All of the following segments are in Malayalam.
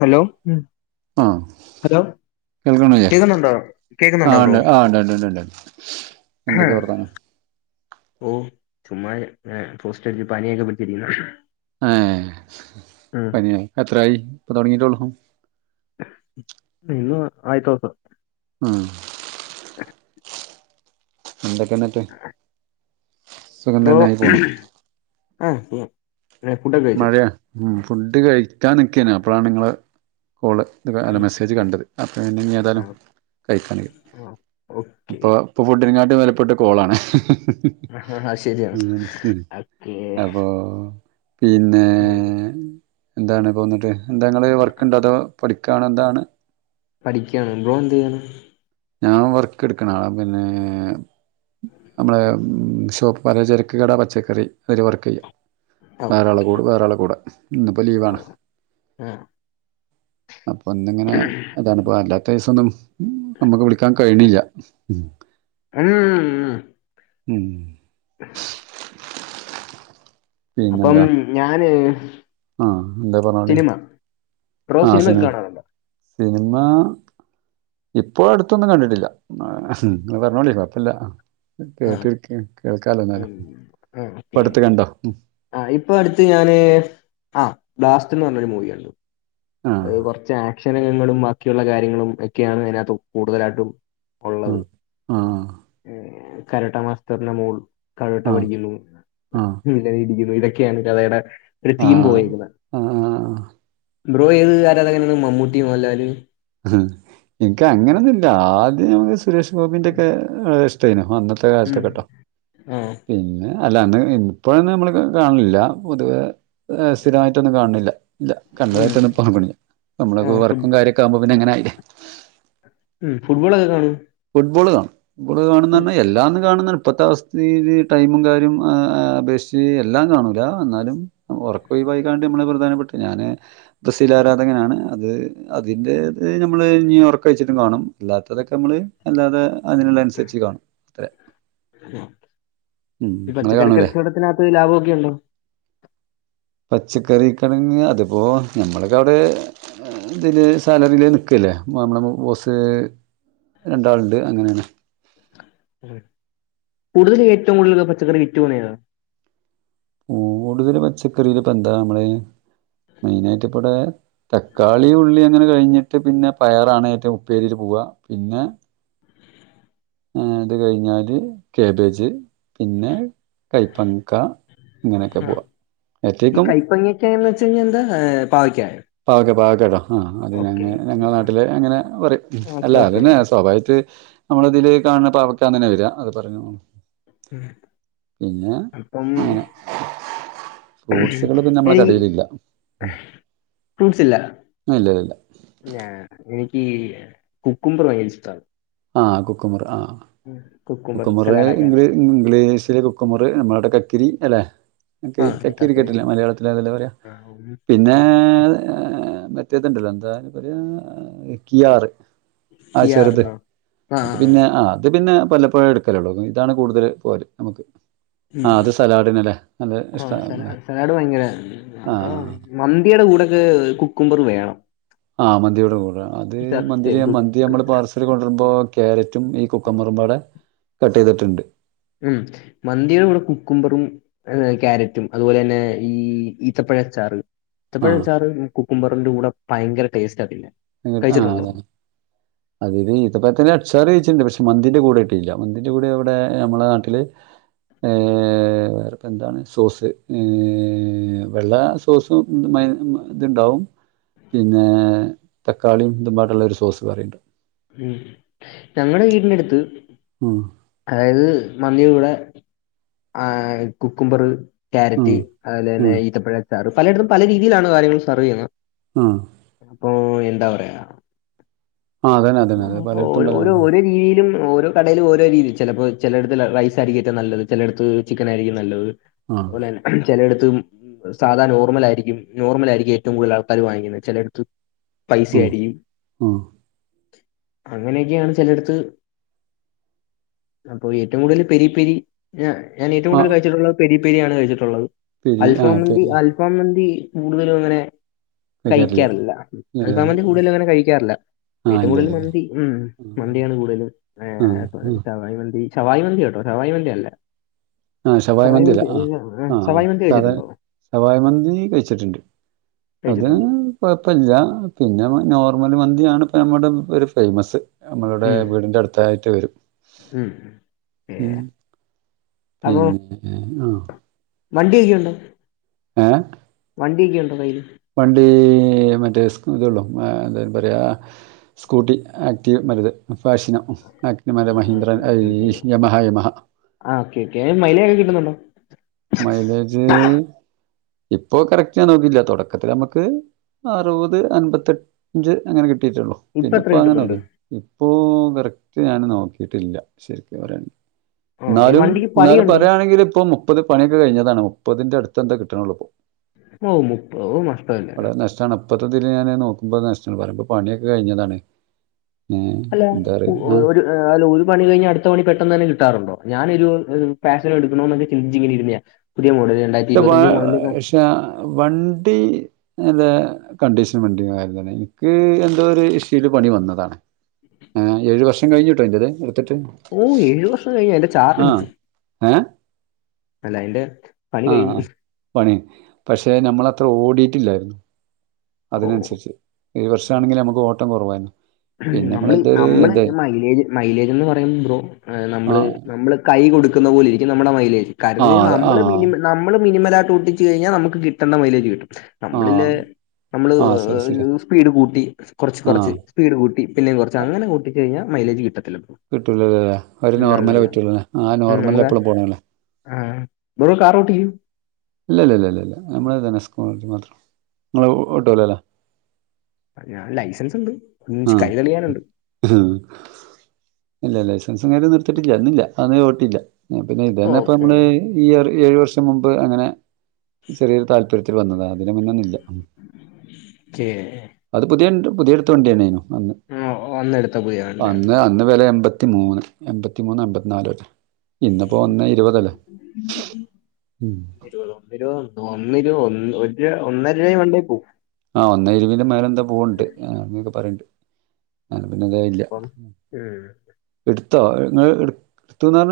ഹലോ അരാ? കേൾക്ക്ണ്ല്ല്യെ ആഹ് ബ്രോ ഇണ്ട് ആഹ് ഇണ്ട്ണ്ട്ണ്ട് എന്തൊക്കെ വർത്താനം? ഓഹ് ചുമ്മാ ഏ പോസ്റ്റടിച്ച് പനിയൊക്കെ പിടിച്ചിരിക്കുന്നു. ഏഹ് ഉം ഇപ്പങ്ങനായ് എത്രായി ഇപ്പ തൊടങ്ങീട്ടൊള്ളൂ? ഇന്ന് ആയ്ട്ടൊള്ളൂ. മ് [inaudible] എന്തൊക്കെന്ന്‌ട്ട്? ബ്രോ അ മഴയാ മ് ഫുഡ് കഴിക്കാൻ നിക്കേ നി അപ്പളാ ഇങ്ങളെ കോള് അല്ല മെസ്സേജ് കണ്ടത് അപ്പനി ഏതാലും കഴിക്കാന്ന്കര്തി ഓക്കെ ഇപ്പോ ഇപ്പോ ഫുഡിനെങ്കാട്ടിം വെലപ്പെട്ട കോളാണ്. ആ ശരിയാണ് മ് മ് ഓക്കെ അപ്പോ പിന്നേ എന്താണ് ഇപ്പോന്നിട്ട് എന്താ ഇങ്ങള് വർക്ക്ണ്ടോ അതോ പഠിക്കാണോ എന്താണ്? പഠിക്ക്യാണ് ബ്രോ എന്തെയ്യ്ണ്? ഞാൻ വർക്ക്ട്‌ക്ക്ണ ആളാ പിന്നേ അമ്മളെ ഉം ഷോപ്പ് പലചരക്ക് കട പച്ചക്കറി അയ്ല് വർകെയ്യാ ഓ വേറാളെ കൂട് വേറാളെ കൂടെ ഇന്നിപ്പോ ലീവാണ്. ആ അപ്പൊ ഇന്ന്ങ്ങനെ അതാണ്പ്പ അല്ലാത്തീസൊന്നും നമ്മക്ക് വിളിക്കാൻ കഴിയ്ണ്ല്ല്യ മ്. മ് ഉം [inaudible] അപ്പം ഞാന് ആഹ് എന്താ പർഞ്ഞോളീ സിനിമ ബ്രോ സിനിമയൊക്കെ കാണാറൊണ്ടോ? സിനിമാ ഇപ്പോ അട്ത്തൊന്നും കണ്ടിട്ടില്ല ആഹ് ഇങ്ങള് പറഞ്ഞോളി കൊയ്പ്പല്ല ആഹ്. ആ കേട്ടിരിക്ക്യാ കേൾക്കാലോ എന്നാലും ഇപ്പട്ത്ത് കണ്ടോ? ഉം ആഹ് ഇപ്പൊ അട്ത്ത് ഞാന് ആഹ് ബ്ലാസ്റ്റ്ൻന്ന്പർഞ്ഞൊരു മൂവി കണ്ടു. ആ അ്യ്ല് കൊർച്ച് ആക്ഷന് രംഗങ്ങളും ബാക്കിയുള്ള കാര്യങ്ങളും ഒക്കെയാണ് അയിനാത്ത് കൂടുതലായിട്ടും ആ ഒള്ളത് ആ ഉം കരാട്ടാ മാസ്റ്ററിൻ്റ മോള് കരാട്ട ആ പഠിക്കിന്നെ എല്ലാരേം ഇടിക്കിന്നെ ഇതൊക്കെയാണ് കഥയുടെ ഒരു ആ തീം പോയേക്കുന്നെ. ആ ആ ബ്രോ ഏത് ആരാധകനാണ് മമ്മൂട്ടി മോഹൻലാല്? ഉം ഇൻക്കങ്ങനൊന്നുല്ല ആദ്യം സ് സുരേഷ് ഗോപിൻ്റേക്കെ ഇഷ്‌ടേന്നു അന്നത്തെ ഉം കാലത്തൊക്കെട്ടോ. ആ പിന്നെ അല്ലാ അന്ന് ഇന്നിപ്പോഴൊന്നും അമ്മള് കാണലില്ലാ പൊതുവേ ഏഹ് സ്ഥിരമായിട്ടൊന്നും കാണ്ണില്ല ഇല്ല. ഉം കണ്ടതായിട്ടൊന്നും ഇപ്പൊ ഓർമ വര്ണില്ല ആ നമ്മളക്കൂ ഫുട് വറ്ക്കും കാര്യൊക്കാവുമ്പോ പിന്നെങ്ങനെ ആയീലേ. മ് ഫുട്ബോളൊക്ക കാണോ? ഫുട്ബോള് കാണും ഫുട്ബോള് കാണുന്നർഞ്ഞാ എല്ലാന്നും കാണുന്ന ഇപ്പത്തവസ് തീല് ടൈമും കാര്യോം ആഹ് ആഹ് അപേക്ഷിച്ച് എല്ലാം കാണൂല എന്നാലും നമ്മ ഒർക്കൊയിവായിക്കാണ്ട് അമ്മള് പ്രധാനപ്പെട്ട ഞാന് ബ്രസീലാരാധകനാണ് അത് അതിൻ്റേത് ഞമ്മള് ഇഞ്ഞ് ഒർക്കൊയിച്ചിട്ടും കാണും അല്ലാത്തതൊക്കെ നമ്മള് അല്ലാതെ അതിന്ള്ള അൻസര്ച്ച് കാണും. ഉം ഈ ഇങ്ങള് പച്ചക്കറി കാണൂലേ കച്ചോടത്തിനകത്ത് ലാഭൊക്കെ ഉണ്ടോ? പച്ചക്കറി കടേന്ന് അതിപ്പൊ ഞമ്മള്ക്കവടേ അതില് സാലറീല് നിക്ക് അല്ലേ മാ മ്മള മു ബോസ് രണ്ടാള്ണ്ട് അങ്ങനേണ് ഏഹ് കൂടുതല് ഏറ്റോം കൂടുതലുള്ള പച്ചക്കറി വിറ്റു പോണെയാ കൂടുതല് പച്ചക്കറീലിപ്പെന്താ മ്മളെ മെയിനായിട്ടിപ്പടേ തക്കാളി ഉള്ളി അങ്ങനെ കഴിഞ്ഞിട്ട് പിന്നെ പയറാണ് ഏറ്റവും ഉപ്പേരീല് പൂവ്വാ പിന്നെ അത് കഴിഞ്ഞാല് ക്യാബേജ് പിന്നെ കൈപ്പങ്ങ്ക ഇങ്ങനെക്കെ പോവാ ഏറ്റേക്കും കേന്ന് വെച്ച് കഴിഞ്ഞാ എന്താ ഏഹ് പാവയ്ക്കായോ പാവക്ക പാവക്കാട്ടാ ആഹ് അത് ഓക്കെ ഞങ്ങേ ഞങ്ങള നാട്ടില് അങ്ങനെ പറയും അല്ല ഓക്കെ ഓക്കെ അതന്നെ സ്വാഭാവിയായിട്ട് നമ്മളിതില് കാണണ പാവക്കാന്നന്നെ വര്ആ അത് പറഞ്ഞൂ ഉം. പിന്നെ അപ്പം അങ്ങനെ ഫ്രൂട്ട്സുകള് പിന്നെ മ്മളെ കടയിലില്ല ഫ്രൂട്ട്സില്ല ഇല്ല ഇല്ല ഇല്ല ഞാ എനിക്ക് കുക്കുമ്പർ ഭയങ്കര ഇഷ്ട്ടാ ആഹ് കുക്കുമ്പർ ആഹ് കുക്കുബർ സലാഡ് ആക്കാനെ ഇംഗ്ലീഷില് കുക്കുമ്പർ നമ്മളവ്ടെ കക്കിരി അല്ലെ നക്ക് ആ കക്കീരിക്കിട്ടില്ലേ കക്കരിയാണ് മലയാളത്തിലതല്ലേ പറയാ പിന്നെ ആഹ് മറ്റേതുണ്ടല്ലോ എന്താ അയിനെ പറയാ കിയാറ് കിയാർ ആഹ് അത് പിന്നെ ആഹ് അത് പിന്നെ വല്ലപ്പോഴെ എടുക്കലുള്ളു ഇതാണ് കൂടുതൽ പോവല് നമുക്ക് ഉം. ആഹ് അത് സലാഡിനല്ലേ അത് ആ ഇഷ്ട്ടാ ഇവിടെ സലാഡ് സലാഡ് ഭയങ്കര ആ, ആഹ് മന്തിയുടെ കൂടെയൊക്കെ കുക്കുമ്പറ് വേണം ആഹ് മന്തിയുടെ കൂടെ അത് മന്തിലി സത്യം മന്തി കുക്ക് മ്മള് പാർസൽ കൊണ്ടുവരുമ്പൊ ക്യാരറ്റും ഈ കുക്കുമ്പറും വ്ടെ കട്ട് ചെയ്തിട്ടുണ്ട് ഉം മന്തിയുടെ കൂടെ കുക്കുമ്പറും ക്യാരറ്റും അതുപോലെ ന്നെ ഈ ഈത്തപ്പഴച്ചാറ് ആ ആ ഈത്തപ്പഴച്ചാറ് കുക്കുംബറിന്റെ കൂടെ ഭയങ്കര ടേസ്റ്റാതിന്നാൻ ആഹ് അതെ അതുവരെ ഈത്തപ്പഴത്തിന്റെ അച്ചാറ് കഴിച്ചിട്ടുണ്ട് പക്ഷെ മന്തിന്റെ കൂടെ ട്ടിയില്ല മന്തിന്റെ കൂടെ ഇവിടെ നമ്മളെ നാട്ടില് ഏഹ് വേറെപ്പെന്താണ് സോസ് വെള്ള സോസും മയോ ഇതുണ്ടാവും പിന്നേ തക്കാളിയും ഇതുമ്പായിട്ടുള്ള ഒരു സോസ് വേറെയിണ്ട് ഉം ഞങ്ങടെ വീടിനടുത്ത് ഉം അതായത് മന്തിയുട കൂടെ ആഹ് കുക്കുമ്പറ് ഉം ക്യാരറ്റ് അതുപോലെ തന്നെ ഉം ഈത്തപ്പഴച്ചാറ് പലയിടത്തും പല രീതിയിലാണ് കാര്യങ്ങൾ സെർവ് ചെയ്യുന്നത് ആഹ് അപ്പൊ എന്താ പറയാ ആ അതന്നെ അതന്നെ അതെ ഓ പലയിടത്തും പല ഓരോ മതി. ഒര് രീതിയിലും ഓരോ കടയിൽ ഓരോ രീതി ചിലപ്പൊ ചെ ലയിടത്ത് റൈസായിരിക്കും ഏറ്റവും നല്ലത് ചെലയിടത്ത് ചിക്കനായിരിക്കും നല്ലത് ആ അതുപോലന്നെ ചെ ലയിടത്തും സാദാ നോർമ്മലായിരിക്കും നോർമ്മലായിരിക്കും ഏറ്റവും കൂടുതൽ ആൾക്കാർ വാങ്ങിക്കുന്നത് ചെലയിടത്ത് പൈസ ആയിരിക്കും ആഹ് അങ്ങനെക്കെയാണ് ചെലടത്ത് അപ്പൊ ഏറ്റവും കൂടുതൽ പെരിപ്പെരി ഞാ ഞാൻ ഏറ്റവും ആ കൂടുതൽ കഴിച്ചിട്ടുള്ളത് പെരി പെരിയാണ് കഴിച്ചിട്ടുള്ളത് പിരി ആ അൽഫാമന്തി അൽ അൽഫാമന്തി കൂടുതലും അങ്ങനെ കരില്ല കഴിക്കാറില്ല അൽഫാമന്തി കൂടുതലും അങ്ങനെ കഴിക്കാറില്ല ആ ഏറ്റവും ഇല്ല കൂടുതൽ ഇല്ല മന്തി ഉം ആ മന്തിയാണ് കൂടുതലും ആ ആഹ് ആ ശവായി മന്തി ശവായി മന്തി കേട്ടോ ശവായി മന്തി അല്ല ആഹ് ശവായി ഷവായി മന്തിയല്ല മന്തി ആഹ് ഏർ, ആഹ് ഷവായി മന്തി സാധാ കഴിച്ചിട്ടുണ്ടോ ശവായി മന്തി കഴിച്ചിട്ടുണ്ട് അത് കഴിച്ചിട്ടുണ്ട് കുഴപ്പില്ല പിന്നെ നോർമൽ മന്തിയാണ് ഇപ്പ നമ്മുടെ ഒരു ഫേമസ് നമ്മളുടെ ഉം, വീടിന്റെ അടുത്തായിട്ട് വരും ഉം. ഏ, ഉം പിന്നെ ആഹ് വണ്ടിയൊക്കെയുണ്ടോ ഏഹ് വണ്ടിയൊക്കെയുണ്ടോ കൈയ്യിൽ പണ്ട് ഹ് മറ്റേ [unintelligible] എന്താ അതിന്ന് പറയാ സ്കൂട്ടി ആക്റ്റീവ് മരുത് ഫാശിനം ആക്ടിവ് മരെ ആ ഓക്കെ മഹീന്ദ്രൻ ഓക്കെ ഓക്കെ അയീഷ് യമഹ യമഹ ആ ക്കെ ക്കെ മൈലിഒക്കെ കിട്ടുന്നുണ്ടോ മൈലേജ് ഇപ്പൊ കറക്റ്റണ് നോക്കില്ല തുടക്കത്തില് നമ്മുക്ക് അറുപത് അൻപത്തഞ്ച് അങ്ങനെ കിട്ടിയിട്ടൊള്ളൂ ഇപ്പൊ എത്ര പിന്നെപ്പോങ്ങനെ കിട്ടുന്നുണ്ട് നോക്ക ഇപ്പൊ കറക്റ്റ് ഞാന് നോക്കിട്ടില്ല ശരിക്കും പറയാണെങ്കി ആ ഈ ന്നാലും വണ്ടിക്ക് ന്നാലും പണിയുണ്ടോ പറയാണെങ്കി ഇപ്പൊ മുപ്പത് പണിയൊക്കെ കഴിഞ്ഞതാണ് മുപ്പതിന്റെ അടുത്തെന്താ കിട്ണൊള്ളൂ ഇപ്പോ ഓഹ് മുപ്പത് അത് നഷ്ടല്ലേ [unintelligible] പണിയൊക്കെ കഴിഞ്ഞതാണ് ഏഹ് ഹലോ എന്താ പറയുക ആ ഒരു അഹ് ഒരു പണികഴിഞ്ഞ് അടുത്ത പണി പെട്ട ന്നെന്നെ കിട്ടാറുണ്ടോ ഞാനൊരു ഒരു പാഷൻ എടുക്കണോ ന്ന് ചിന്തിച്ചിങ്ങനെ രിന്നയ പുതിയ മോഡല് രണ്ടായിത്തി പക്ഷെ വ ഇരുപത്തിത്തഞ്ച് മോഡെല് [unintelligible] വണ്ടി നല്ല കണ്ടീഷൻ വണ്ടി [unintelligible] എനിക്ക് എന്തോ ഒരു ഇഷ്യൂല് പണി വന്നതാണ് ആഹ് ഏഴ് വർഷം കഴിഞ്ട്ടോ എന്റേത് ഇട്ത്ട്ട് ഓഹ് ഏഴ് വർഷം കഴിഞ്ഞോ എന്റെ [unintelligible] ഏഹ് [unintelligible] ആഹ് ആഹ് പണി പക്ഷെ നമ്മൾ അത്ര ഓടിട്ടില്ലായിരുന്നു ഓ അതിനനുസരിച്ച് ഏഴ് വർഷാണെങ്കിലും നമ്മക്ക് ഓട്ടം കൊറവായിരുന്നു ന്നമ്മള് ന്നമ്മള് മൈലേജ് മൈലേജെന്ന് പറയുമ്പോ ബ്രോ ന്നമ്മള് ആ ന്നമ്മള് കൈ കൊടുക്കുന്ന പോലെയിരിക്കും നമ്മളെ മൈലേജ് ആ കാരണം ആ നമ്മള് മിനിമം നമ്മള് [unintelligible] കഴിഞ്ഞാൽ നമുക്ക് കിട്ടണ്ട മൈലേജ് കിട്ടും ആ നമ്മളില്ലേ നമ്മള് ആഹ് ശരി ശരി സ്പീഡ് കൂട്ടി കൊറച്ച് കൊറച്ച് ആഹ് സ്പീഡ് കൂട്ടി പിന്നേം കൊറച്ച് അങ്ങെനെ കൂട്ടി കഴിഞ്ഞാൽ മൈലജ് കിട്ടതത്തില്ല ല്ലോ കിട്ടുല ല്ലോ ല്ലേ ഒര് നോർമേ പറ്റുള്ളൂല്ലേ ആ നോർമല് ല് എപ്പളും പോണം ല്ലേ ആഹ് ബ്രോ കാറോട്ടിക ഇല്ല ഇല്ല ഇല്ല ഇല്ല ഇല്ല നമ്മള് സ്‌കൂട്ടി മാത്രം നിങ്ങള് ഓട്ടല്ലോ ല്ലേ ഞാന് ലൈസൻസ് ണ്ട് ആഹ് ഇഹും ഇല്ല ഇല്ല ലൈസൻസും കാര്യന്നും ഇടത്ട്ടില്ല അത് ഓട്ടില്ല പിന്നെ ഇതന്നെ പ്പൊ ഓക്കെ നമ്മള് ഈ ഒരു ഏഴ് വർഷം മുമ്പ് അങ്ങനെ ചെറേരു താല്പര്യത്തിൽ വന്നതാണ് അതിന്ന് മുന്നൊന്നുല്ല ഓക്കെ അത് പുതിയണ്ട് പുതിയട് ത്ത വണ്ട്യന്നേ നു ആ അന്നെടുത്ത പുതിയ വണ്ടിയാണ് അന്ന് അന്ന് വെല എമ്പത്തിമൂന്ന് എമ്പത്തിമൂന്ന് എമ്പത്തിനാല ഇന്നപ്പോ ഒന്നേ ഇരുപതല്ലേ ഇരുപതോ ഒന്നരോ ഒന്നി ഒര് ഒ ന്നരിം ഒന്നരര രണ്ടിൽ പോവും ആഹ് ഒന്നേ ഇരുവീന്റെ മേലെന്താ പോവ്ണ്ട് ആഹ് അങ്ങനൊക്കെ പറയണ്ട് അങ്ങന പിന്നെ ഇതായില അപ്പം ഉം. ഇട്ത്തോ ഇങ്ങള്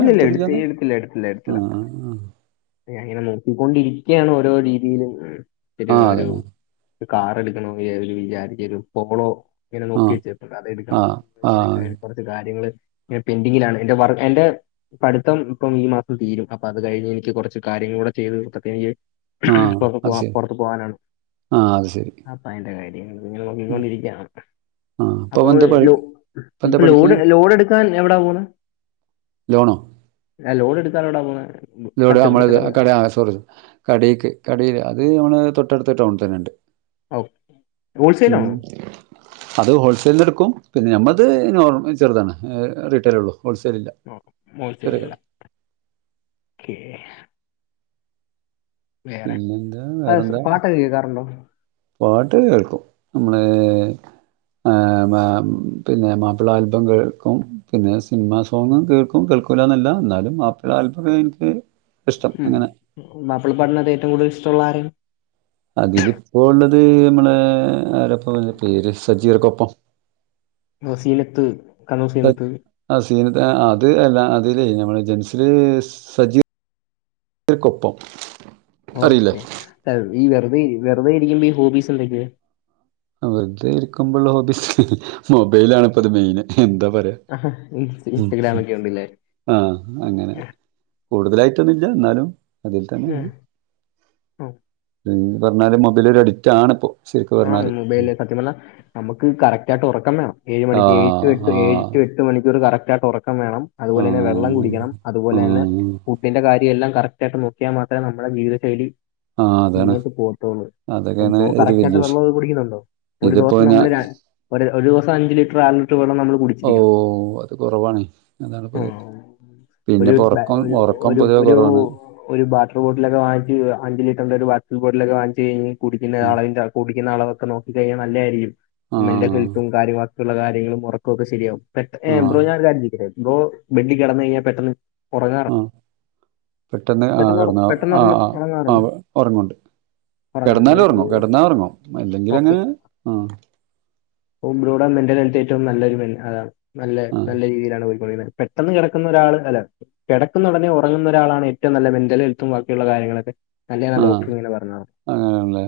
ഇല്ല ഇല്ല ഇടുതീലാ ഇല്ല എടുത്തില്ല ആ ആ ഞാനിങ്ങനെ നോക്കിക്കൊണ്ടിരിക്കാണ് ഓരോ രീതിയിലും ഒരു ആ ഒരു അതന്നെ കാറ് ഇടക്കണോന്ന് വിചാരിരച്ച് ഒരു പോളോ ഇങ്ങനെ ആ നോക്കിവെച്ച് ആ അതെടുക്കണം ആ ഇങ്ങനെയൊക്കെ കുറച്ച് കാര്യങ്ങള് പെന്ഡിങ്ങിലാണ് എന്റെ വ എന്റെ വർക് പഠിത്തം ഇപ്പം ഈ മാസം തീരും അപ്പൊ അത് കഴിഞ്ഞ് എനിക്ക് കുറച്ച് കാര്യങ്ങള് കൂടെ ചെയ്ത് തീർത്ത് എനിക്ക് ആ പുറത്ത അത് പോവാ ശരി പൊറത്തു പോവാനാണ് ആ അത് ശരി അപ്പൊ അയിന്റെ കാര്യങ്ങള് ആ നോക്കിക്കൊണ്ടിരിക്കാണ് ആ ഇപ്പൊ അപ്പ എന്താ പഠി ഇപ്പൊ എന്താ പഠിക്ക് ലോഡ് ലോഡടുക്ക ഇപ്പൊ എവിടെയാ പോവുന്നെ ലോണോ ഞാൻ ലോൺ എടുക്കനാടാ പോവുന്നത് ഇതോടെ നമ്മള്ത് കട ആസ്ദിച്ചു കടക്ക് കടയില് അത് നമ്മള് തൊട്ടടുത്ത് ടൗണ തന്നെയുണ്ട് ഓ ഉം ഹോൾസെയിലാണോ അത് ഹോൾസെയിലിൽ എടുക്കും പിന്നെ നമ്മത് നോർമ ചെറുതാണ് റീറ്റെയിൽ ഉള്ളൂ ഹോൾസെൽ ഇല്ല ചെറിയ കട [unintelligible] വേറെ പിന്നെന്താ വേറെന്താ പാട്ടൊക്കെ കേൾക്കാറുണ്ടോ പാട്ട് കേൾക്കും നമ്മളെ ആഹ് പിന്നെ മാപ്പിള ആൽബം കേൾക്കും പിന്നെ സിനിമാ സോങ്ങും കേൾക്കും കേൾക്കില്ല എന്നല്ല എന്നാലും മാപ്പിള ആൽബമേ എനിക്ക് ഇഷ്ടം ഉം അങ്ങനെ മാപ്പിള പാട്ടിനകത്ത് ഏറ്റവും കൂടുതൽ ഇഷ്ടമുള്ള ആരാണ് അതില് ഇപ്പോ ഉള്ളത് നമ്മള ആരപ്പ പേര് സജീർ കൊപ്പം മുസീനത്ത് കണ്ണൂ സീനത്ത് ആ സീനത്തെ അത് അല്ല അതിലേ നമ്മള് ജെൻസില് സജീവ ക്കൊപ്പം ഓക്കെ ഈ വെറുതെ വെറുതെരിക്കുമ്പോ ഈ ഹോബീസ് എന്തൊക്കെയ വറുതെ ഇരിക്കുമ്പോള്ള ഹോബീസ് മൊബൈലാണ് ഇപ്പ അത് മെയിന് എന്താ പറയാ ആ ഇ ഇൻസ്റ്റഗ്രാം ഒക്കെ ഉണ്ടില്ലേ ആഹ അങ്ങനെ കൂടുതലായിട്ടൊന്നുമില്ല എന്നാലും അതിൽ ഉം. തന്നെയാണ് ഉം. പറഞ്ഞാല് മൊബൈലൊ ഒരു അഡിക്റ്റ ആണ് ഇപ്പോ ശരിക്ക് പറഞ്ഞാൽ മൊബൈല സത്യം പറല്ലാ നമുക്ക് കറക്റ്റ് ആയിട്ട് ഉറക്കം വേണം ഏഴ് ആ മണിക്ക് ഏഴ എട്ട് ഏഴ് ആ എട്ട് മണിക്കൂർ കറക്റ്റയിട്ട് ഉറക്കം വേണം അതുപോലെന്നെ വെള്ളം ആഹ് കുടിക്കണം അതുപോലെ തന്നെ ആഹ് ഫുഡിന്റെ കാര്യം എല്ലാം കറക്റ്റ് ആയിട്ട് നോക്കിയാൽ മാത്രമേ നമ്മളുടെ ജീവിതശൈലി ആഹ് അതാണ് മുന്നോട്ടു അതൊക്കെയാണ് പോകത്തൊള്ളൂ ഒരു കറക് വല്യ വെള്ളം വിഷയം നന്നായികുടിക്കുന്നുണ്ടോ ഒരു ഇതിപ്പോ ദിവസം ഞാ നമ്മൾ രണ്ടു ഒരു ദിവസം നമ്മൾ അഞ്ചുലിറ്റർ വെള്ളം നമ്മ ഓഹ് അത് കുറവാണ് അതാണ്പ്പ ഉം. ഇത് ഒരു പിന്നെപ്പൊ ബ- ഉറക്കം ഒരു ഉറക്കം ഒരു പൊതുവെ ഒരു കുറവാണ് ഒരു ബാട്ടർ ബോട്ടിലൊക്കൊവങ്ങിച്ച് അഞ്ച് ലിറ്റർന്റെ ഒരു ബാട്ടർ ബോട്ടിലൊക്കെ വാങ്ങിച്ച് കഴിഞ് കുടിക്കുന്ന ആളവിന്റെ ഇരിക്കുന്ന അളവൊക്ക നോക്കി കഴിഞ്ഞാ നല്ലതായിരിക്കും നീന്റെ ആഹ് ഹെല്പും കാര്യവും ബാക്കിയുള്ള കാര്യങ്ങളും ഉറക്കുമൊക്കെ ശരിയാവും പെട്ടെന ആഹ് ബ്രോ ഞാൻ ഒരു കാര്യം ചോദിക്കട്ടെ ബ്രോ ബെഡിൽ കിടന്നു കഴിഞ്ഞാൽ പെട്ടെന്ന് ഉറങ്ങാറണ്ടോ ആഹ് പെട്ടെന്ന് ആ കിടന്നാ ആ ആ ആ ഉറങ്ങാറുണ്ട് ഉറങ്ങുണ്ട് കിടന്നാൽ ഉറങ്ങാറുണ്ട് ഉറങ്ങും കിടന്നാ ഉറങ്ങും ഇല്ലെങ്കില അങ്ങനെ ആഹ് ഓ ബ്രോഡ മെന്റൽ ഹെൽത്ത് ഏറ്റവും നല്ലരു അത നല്ല ആഹ് നല്ല രീതിയിലാണ് പോക്കുന്നത് പെട്ടെന്ന് കിടക്കുന്ന ഒരാള് അല്ല കിടക്കുന്ന ഉടനെ ഉറങ്ങുന്ന ഒരാളാണ് ഏറ്റവും നല്ല മെന്റൽ ഹെൽത്തും ബാക്കിയുള്ള കാര്യങ്ങളൊക്കെ നല്ലതാണ് ആ ഡോക്ടർ ഇങ്ങനെ പറഞ്ഞത് അങ്ങനെ ആണല്ലേ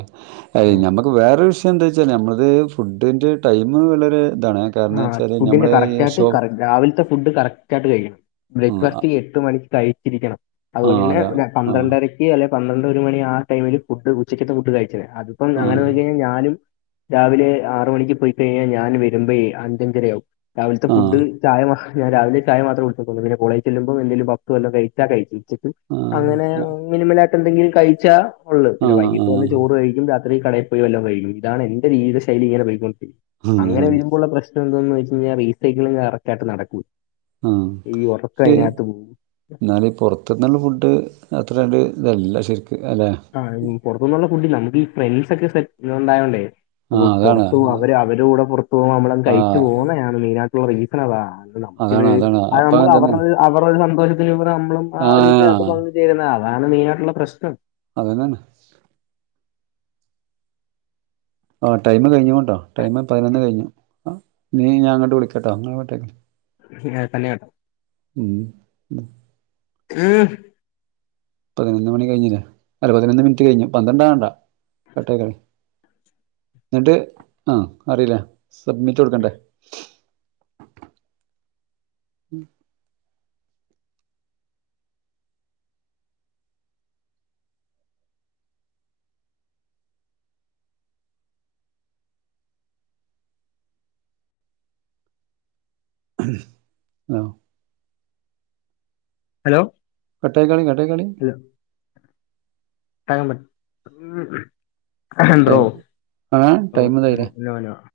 ആ ഞമ്മക്ക് നമുക് വേറെ വിഷയം എന്താ വെച്ചാൽ നമ്മളത് ഫുഡിന്റെ ടൈം വളരെ ഇതാണ് കാരണം ആഹ് വെച്ചാല് ഫുഡിന്റെ നമ്മള് ഈ കറക്റ്റ് ഷോ ആയിട്ട് രാവിലത്തെ ഫുഡ് കറക്റ്റ് ആയിട്ട് കഴിയണം ആഹ് ബ്രേക്ക്ഫാസ്റ്റ് എട്ടു മണിക്ക് കഴിച്ചിരിക്കണം അതുപോലെ ആഹ് അതാ തന്നെ ആഹ് പന്ത്രണ്ടര അല്ലെ പന്ത്രണ്ട് ഒരു മണി ആ ടൈമില് ഫുഡ് ഉച്ചക്കത്തെ ഫുഡ് കഴിച്ചില്ലേ അതിപ്പം അങ്ങനെ ആഹ് നോക്കി കഴിഞ്ഞാൽ ഞാനും രാവിലെ ആറ് മണിക്ക് പോയിക്കഴിഞ്ഞാൽ ഞാൻ വരുമ്പഴേ അഞ്ചഞ്ചരയാവും രാവിലത്തെ ആഹ് ഫുഡ് ചായമ ഞാൻ രാവിലെ ചായ മാത്രം കുടിക്കാത്തൊള്ളൂ പിന്നെ കോളേജ് ചെല്ലുമ്ബം എന്തങ്കിലും പപ്സും വല്ല കഴിച്ചാ കഴിച്ച് ഉച്ചക്ക് ആ അങ്ങനെ മിനിമലാട്ടെ ന്തെങ്കിലും കഴിച്ചാ ഉള്ളത് ആ പിന്നെ ആ വൈകിട്ട് വന്ന് ചോറ് കഴിക്കും രാ അത് കടേ പോയിവല്ലോംകഴിക്കും ഇതാണ് എന്റെ ജീവിത ശൈലിങ്ങനെ പൈക്കൊണ്ടിരിക്യും അങ്ങനെ ആ വരുമ്പോള്ള പ്രശ് എന്തന്ന് വെചിഞ്ഞാൽ റീസൈക്ളിങ്‌ കറക്റ്റായിട്ട് നടക്കൂ ഈ ഉറക്ക അയ്നകത്ത് പോകും ന്നാല് പൊറത്ത്ന്നുള്ള ഫുഡ് അത്ര കണ്ട്തല്ല ശരിക്ക് അല്ലേ ആഹ് പൊറത്തുന്നുള്ള ഫുഡില്ല നമുക്ക് ഈ ഫ്രണ്ട്സ് ഒക്കെ സെറ്റ് ല്ണ്ടായോണ്ടേ ആ അപ്പൊ അതാണ് പൊറത്ത് പോക അതാ- അവര് അവര കൂടെ പുറത്ത് പോക്മ്പമ്മളാന്ന് ആ കഴിച്ച് പോകുന്ന ഞാമെയിനാറ്റിങ്ങ് റീലിസണ താ നമുക്കിത് അതാണ് അതാണ് അപ്പൊ അനമ്ക്ക് അതന്നെ അവര്ടെത് അവരെ ഒരു സന്തോഷത്തിലും ഇവ്ടെ മ്മളും ആ ഒര്ഇത് അത് കൊള് ചേരുന്നാ അതാണ് മെയിനായിട്ടുള്ള പ്രശ്നം അതന്നെന്ന് ആ ടൈമ് കഴിഞ്ങ്ങുൺട്ടോ ടൈമ് പതിനൊന്ന് കഴിഞ്ഞു. ആ നീ ഞാൻ അങ്ങ്ട്ട് വിളിക്കട്ടോ ങ്ങൾഇങ്ങോട്ടേക്ക് ഞ്ഞേട്ടന്നേണ് ഉം ഉം ആഹ് പതിനൊന്ന് മണി കഴിഞ്ഞിലേ അല്ല പതിനൊന്ന് മിൻറ്റ് കയ്ഞ്ഞു പന്ത്രണ്ടാകണ്ട കട്ടാക്കികളി ന്നിട്ട് ആഹ് അറിലേ സബ്മിറ്റ് കൊട്ക്കണ്ടേ ഉം ആഹ് ഹലോ കട്ടായ്ക്കാളിം കട്ടായ്ക്കാളിം ഹലോ ടൈം ആ ടൈം [unintelligible]